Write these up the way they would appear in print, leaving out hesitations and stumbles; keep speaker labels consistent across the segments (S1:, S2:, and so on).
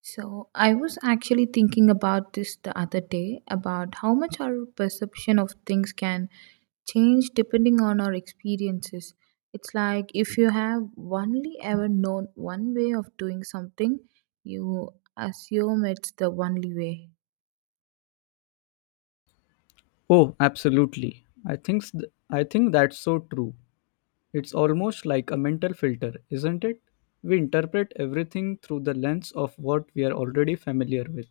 S1: So, I was actually thinking about this the other day about how much our perception of things can change depending on our experiences. It's like if you have only ever known one way of doing something, you assume it's the only way.
S2: Oh, absolutely. I think that's so true. It's almost like a mental filter, isn't it? We interpret everything through the lens of what we are already familiar with.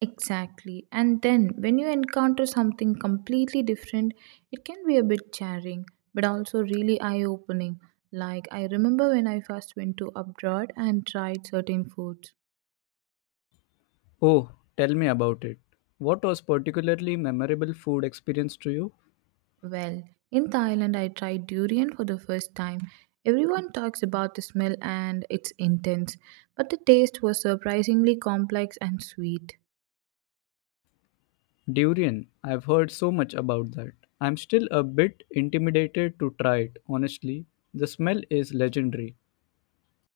S1: Exactly. And then when you encounter something completely different, it can be a bit jarring, but also really eye opening. Like, I remember when I first went to abroad and tried certain foods.
S2: Oh, tell me about it. What was particularly memorable food experience to you?
S1: Well, in Thailand, I tried durian for the first time. Everyone talks about the smell and it's intense, but the taste was surprisingly complex and sweet.
S2: Durian. I've heard so much about that. I'm still a bit intimidated to try it, honestly. The smell is legendary.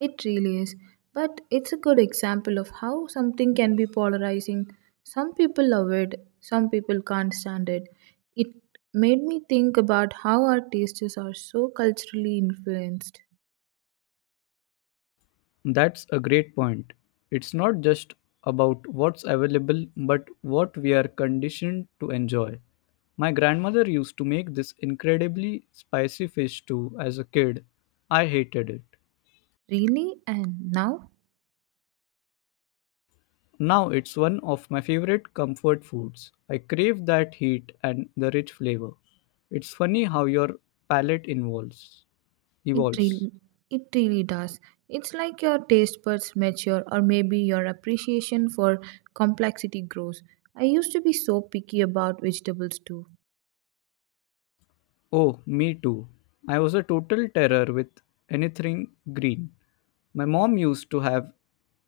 S1: It really is, but it's a good example of how something can be polarizing. Some people love it, some people can't stand it. It made me think about how our tastes are so culturally influenced.
S2: That's a great point. It's not just about what's available, but what we are conditioned to enjoy. My grandmother used to make this incredibly spicy fish stew as a kid. I hated it.
S1: Really? And now?
S2: Now it's one of my favorite comfort foods. I crave that heat and the rich flavor. It's funny how your palate involves
S1: It
S2: evolves.
S1: really, it really does. It's like your taste buds mature, or maybe your appreciation for complexity grows. I used to be so picky about vegetables too.
S2: Oh, me too. I was a total terror with anything green. My mom used to have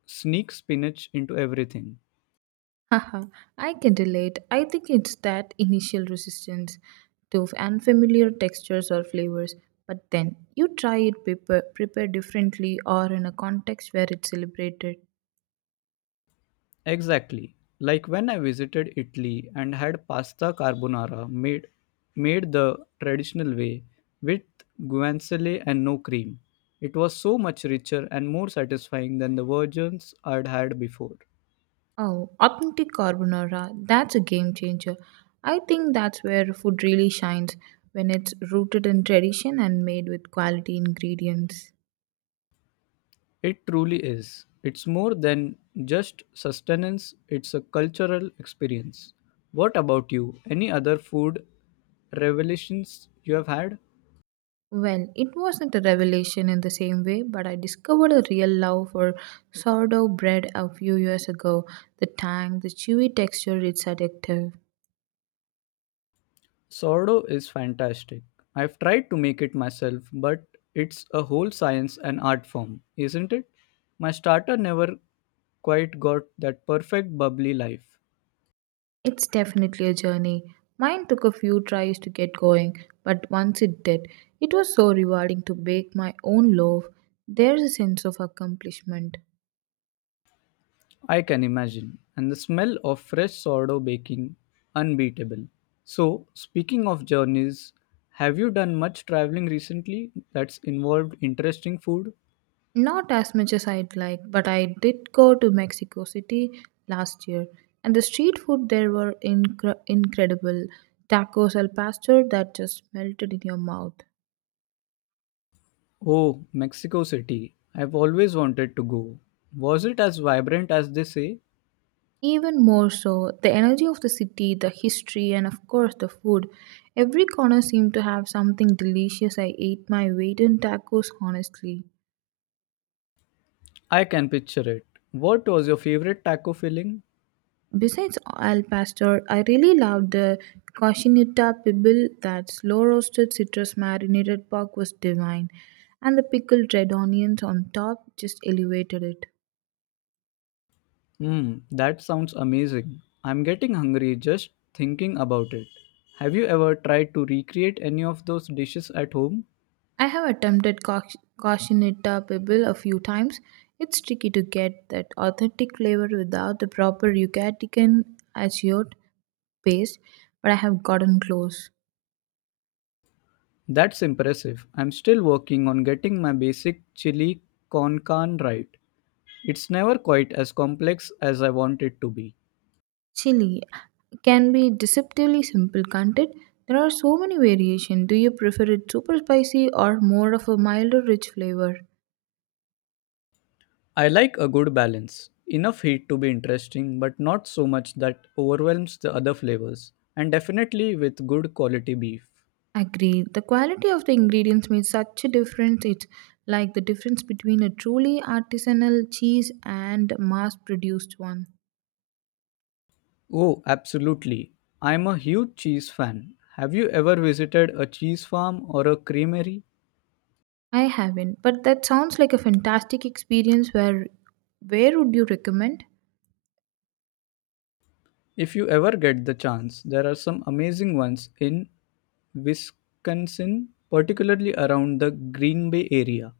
S2: sneak spinach into everything.
S1: Haha, I can relate. I think it's that initial resistance to unfamiliar textures or flavors, but then you try it prepared differently or in a context where it's celebrated.
S2: Exactly. Like when I visited Italy and had pasta carbonara made the traditional way with guanciale and no cream. It was so much richer and more satisfying than the versions I'd had before.
S1: Oh, authentic carbonara, that's a game changer. I think that's where food really shines when it's rooted in tradition and made with quality ingredients.
S2: It truly is. It's more than just sustenance, it's a cultural experience. What about you? Any other food revelations you have had?
S1: Well, it wasn't a revelation in the same way, but I discovered a real love for sourdough bread a few years ago. The tang, the chewy texture, it's addictive.
S2: Sourdough is fantastic. I've tried to make it myself, but it's a whole science and art form, isn't it? My starter never quite got that perfect bubbly life.
S1: It's definitely a journey. Mine took a few tries to get going, but once it did, it was so rewarding to bake my own loaf. There's a sense of accomplishment.
S2: I can imagine. And the smell of fresh sourdough baking, unbeatable. So, speaking of journeys, have you done much traveling recently that's involved interesting food?
S1: Not as much as I'd like, but I did go to Mexico City last year, and the street food there were incredible. Tacos al pastor that just melted in your mouth.
S2: Oh, Mexico City. I've always wanted to go. Was it as vibrant as they say?
S1: Even more so, the energy of the city, the history, and of course the food. Every corner seemed to have something delicious. I ate my weight in tacos, honestly.
S2: I can picture it. What was your favorite taco filling?
S1: Besides al pastor, I really loved the cochinita pibil, that slow roasted citrus marinated pork was divine, and the pickled red onions on top just elevated it.
S2: Mmm, that sounds amazing. I'm getting hungry just thinking about it. Have you ever tried to recreate any of those dishes at home?
S1: I have attempted cochinita pibil a few times. It's tricky to get that authentic flavor without the proper Yucatecan azure paste, but I have gotten close.
S2: That's impressive. I'm still working on getting my basic chili con carne right. It's never quite as complex as I want it to be.
S1: Chili can be deceptively simple, can't it? There are so many variations. Do you prefer it super spicy or more of a milder, rich flavor?
S2: I like a good balance. Enough heat to be interesting, but not so much that overwhelms the other flavors. And definitely with good quality beef.
S1: Agree. The quality of the ingredients makes such a difference. It's like the difference between a truly artisanal cheese and mass produced one.
S2: Oh, absolutely. I'm a huge cheese fan. Have you ever visited a cheese farm or a creamery?
S1: I haven't, but that sounds like a fantastic experience. Where would you recommend?
S2: If you ever get the chance, there are some amazing ones in Wisconsin, particularly around the Green Bay area.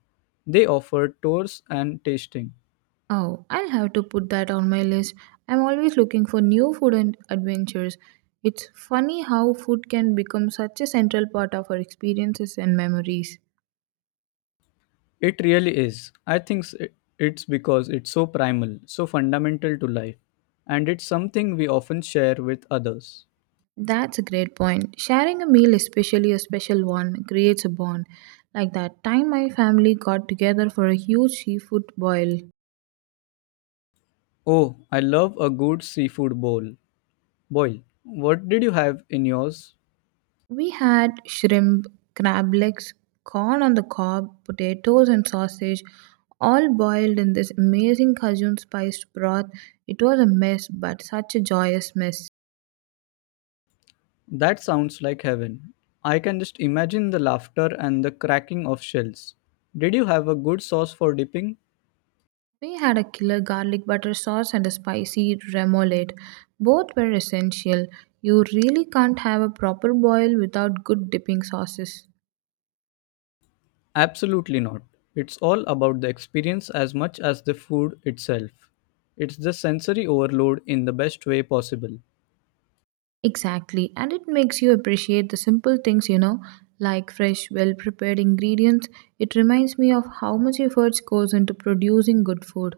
S2: They offer tours and tasting.
S1: Oh, I'll have to put that on my list. I'm always looking for new food and adventures. It's funny how food can become such a central part of our experiences and memories.
S2: It really is. It's because it's so primal, so fundamental to life, and it's something we often share with others.
S1: That's a great point. Sharing a meal, especially a special one, creates a bond. Like that time my family got together for a huge seafood boil.
S2: Oh, I love a good seafood bowl. Boil. What did you have in yours?
S1: We had shrimp, crab legs, corn on the cob, potatoes, and sausage, all boiled in this amazing Cajun spiced broth. It was a mess, but such a joyous mess.
S2: That sounds like heaven. I can just imagine the laughter and the cracking of shells. Did you have a good sauce for dipping?
S1: We had a killer garlic butter sauce and a spicy remoulade. Both were essential. You really can't have a proper boil without good dipping sauces.
S2: Absolutely not. It's all about the experience as much as the food itself. It's the sensory overload in the best way possible.
S1: Exactly, and it makes you appreciate the simple things, like fresh, well prepared ingredients. It reminds me of how much effort goes into producing good food.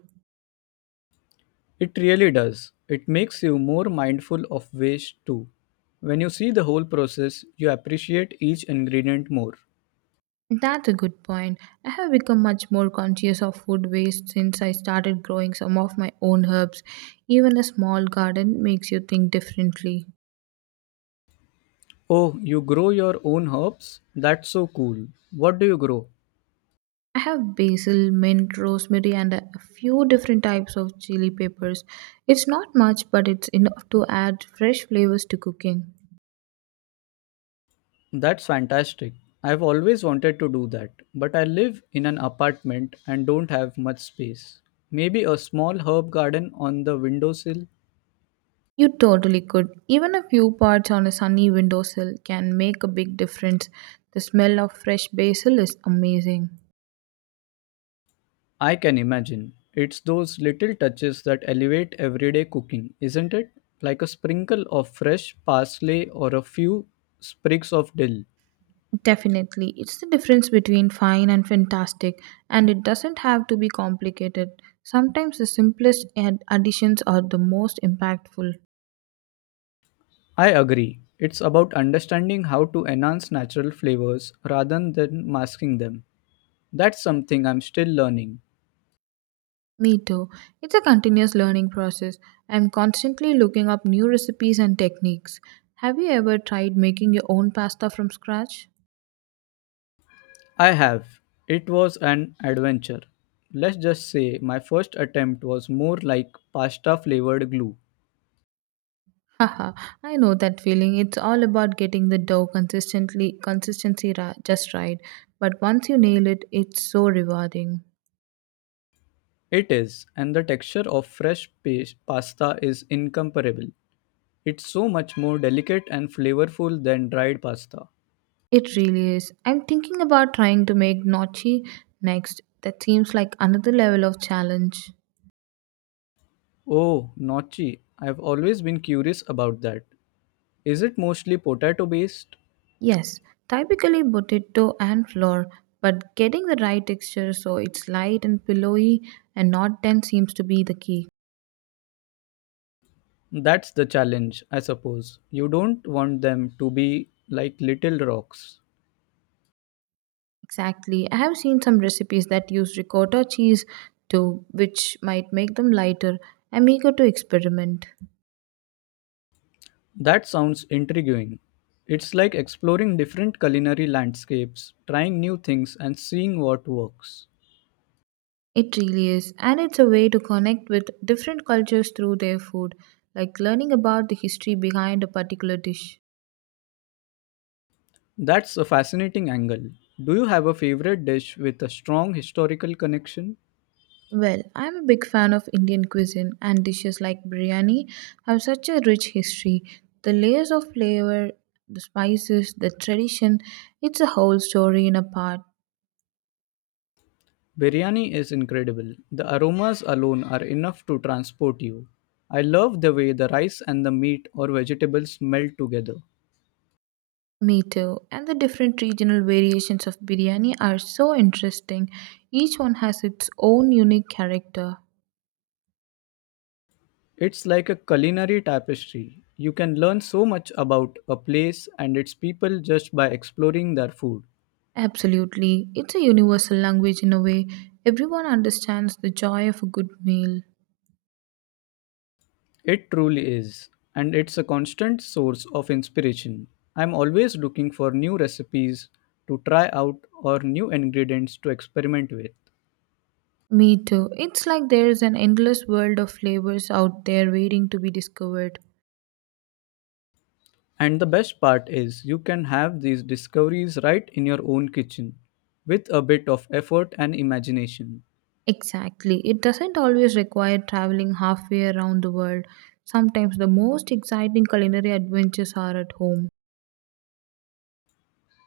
S2: It really does. It makes you more mindful of waste too. When you see the whole process, you appreciate each ingredient more.
S1: That's a good point. I have become much more conscious of food waste since I started growing some of my own herbs. Even a small garden makes you think differently.
S2: Oh, you grow your own herbs? That's so cool. What do you grow?
S1: I have basil, mint, rosemary, and a few different types of chili peppers. It's not much, but it's enough to add fresh flavors to cooking.
S2: That's fantastic. I've always wanted to do that, but I live in an apartment and don't have much space. Maybe a small herb garden on the windowsill?
S1: You totally could. Even a few parts on a sunny windowsill can make a big difference. The smell of fresh basil is amazing.
S2: I can imagine. It's those little touches that elevate everyday cooking, isn't it? Like a sprinkle of fresh parsley or a few sprigs of dill.
S1: Definitely. It's the difference between fine and fantastic, and it doesn't have to be complicated. Sometimes the simplest additions are the most impactful.
S2: I agree. It's about understanding how to enhance natural flavors rather than masking them. That's something I'm still learning.
S1: Me too. It's a continuous learning process. I'm constantly looking up new recipes and techniques. Have you ever tried making your own pasta from scratch?
S2: I have. It was an adventure. Let's just say my first attempt was more like pasta flavored glue.
S1: Haha, I know that feeling. It's all about getting the dough consistency just right. But once you nail it, it's so rewarding.
S2: It is, and the texture of fresh paste pasta is incomparable. It's so much more delicate and flavorful than dried pasta.
S1: It really is. I'm thinking about trying to make Notchi next. That seems like another level of challenge.
S2: Oh, gnocchi. I've always been curious about that. Is it mostly potato based?
S1: Yes, typically potato and flour, but getting the right texture so it's light and pillowy and not dense seems to be the key.
S2: That's the challenge, I suppose. You don't want them to be like little rocks.
S1: Exactly. I have seen some recipes that use ricotta cheese too, which might make them lighter. I'm eager to experiment.
S2: That sounds intriguing. It's like exploring different culinary landscapes, trying new things, and seeing what works.
S1: It really is, and it's a way to connect with different cultures through their food, like learning about the history behind a particular dish.
S2: That's a fascinating angle. Do you have a favorite dish with a strong historical connection?
S1: Well, I'm a big fan of Indian cuisine, and dishes like biryani have such a rich history. The layers of flavor, the spices, the tradition, it's a whole story in a pot.
S2: Biryani is incredible. The aromas alone are enough to transport you. I love the way the rice and the meat or vegetables melt together.
S1: Me too. And the different regional variations of biryani are so interesting. Each one has its own unique character.
S2: It's like a culinary tapestry. You can learn so much about a place and its people just by exploring their food.
S1: Absolutely. It's a universal language in a way. Everyone understands the joy of a good meal.
S2: It truly is, and it's a constant source of inspiration. I'm always looking for new recipes to try out or new ingredients to experiment with.
S1: Me too. It's like there's an endless world of flavors out there waiting to be discovered.
S2: And the best part is, you can have these discoveries right in your own kitchen with a bit of effort and imagination.
S1: Exactly. It doesn't always require traveling halfway around the world. Sometimes the most exciting culinary adventures are at home.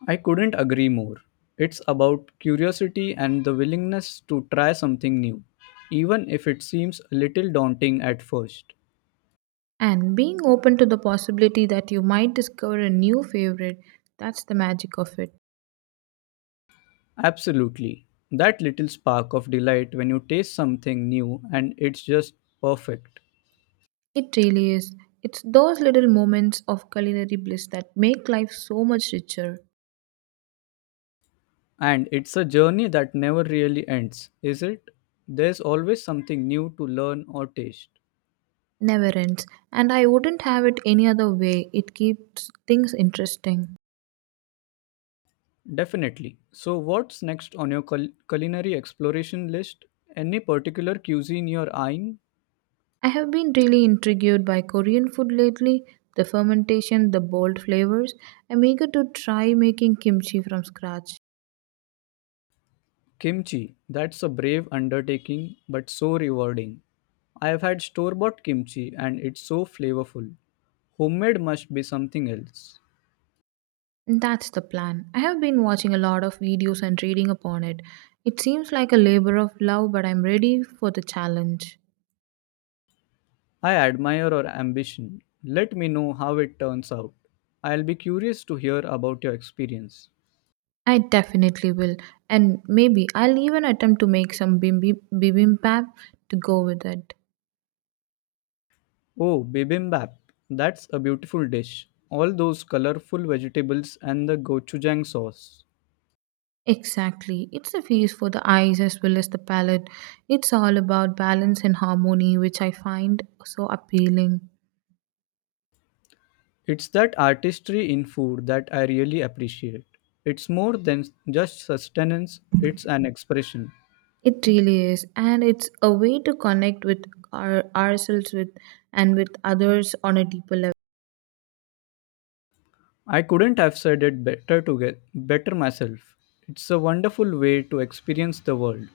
S2: I couldn't agree more. It's about curiosity and the willingness to try something new, even if it seems a little daunting at first.
S1: And being open to the possibility that you might discover a new favorite, that's the magic of it.
S2: Absolutely. That little spark of delight when you taste something new and it's just perfect.
S1: It really is. It's those little moments of culinary bliss that make life so much richer.
S2: And it's a journey that never really ends, is it? There's always something new to learn or taste.
S1: Never ends, and I wouldn't have it any other way. It keeps things interesting.
S2: Definitely. So, what's next on your culinary exploration list? Any particular cuisine you're eyeing?
S1: I have been really intrigued by Korean food lately, the fermentation, the bold flavors. I'm eager to try making kimchi from scratch.
S2: Kimchi. That's a brave undertaking, but so rewarding. I have had store bought kimchi and it's so flavorful. Homemade must be something else.
S1: That's the plan. I have been watching a lot of videos and reading upon it. It seems like a labor of love, but I'm ready for the challenge.
S2: I admire your ambition. Let me know how it turns out. I'll be curious to hear about your experience.
S1: I definitely will. And maybe I'll even attempt to make some bibimbap to go with it.
S2: Oh, bibimbap. That's a beautiful dish. All those colorful vegetables and the gochujang sauce.
S1: Exactly. It's a feast for the eyes as well as the palate. It's all about balance and harmony, which I find so appealing.
S2: It's that artistry in food that I really appreciate. It's more than just sustenance, it's an expression.
S1: It really is. And it's a way to connect with ourselves with and with others on a deeper level.
S2: I couldn't have said it better to get better myself. It's a wonderful way to experience the world.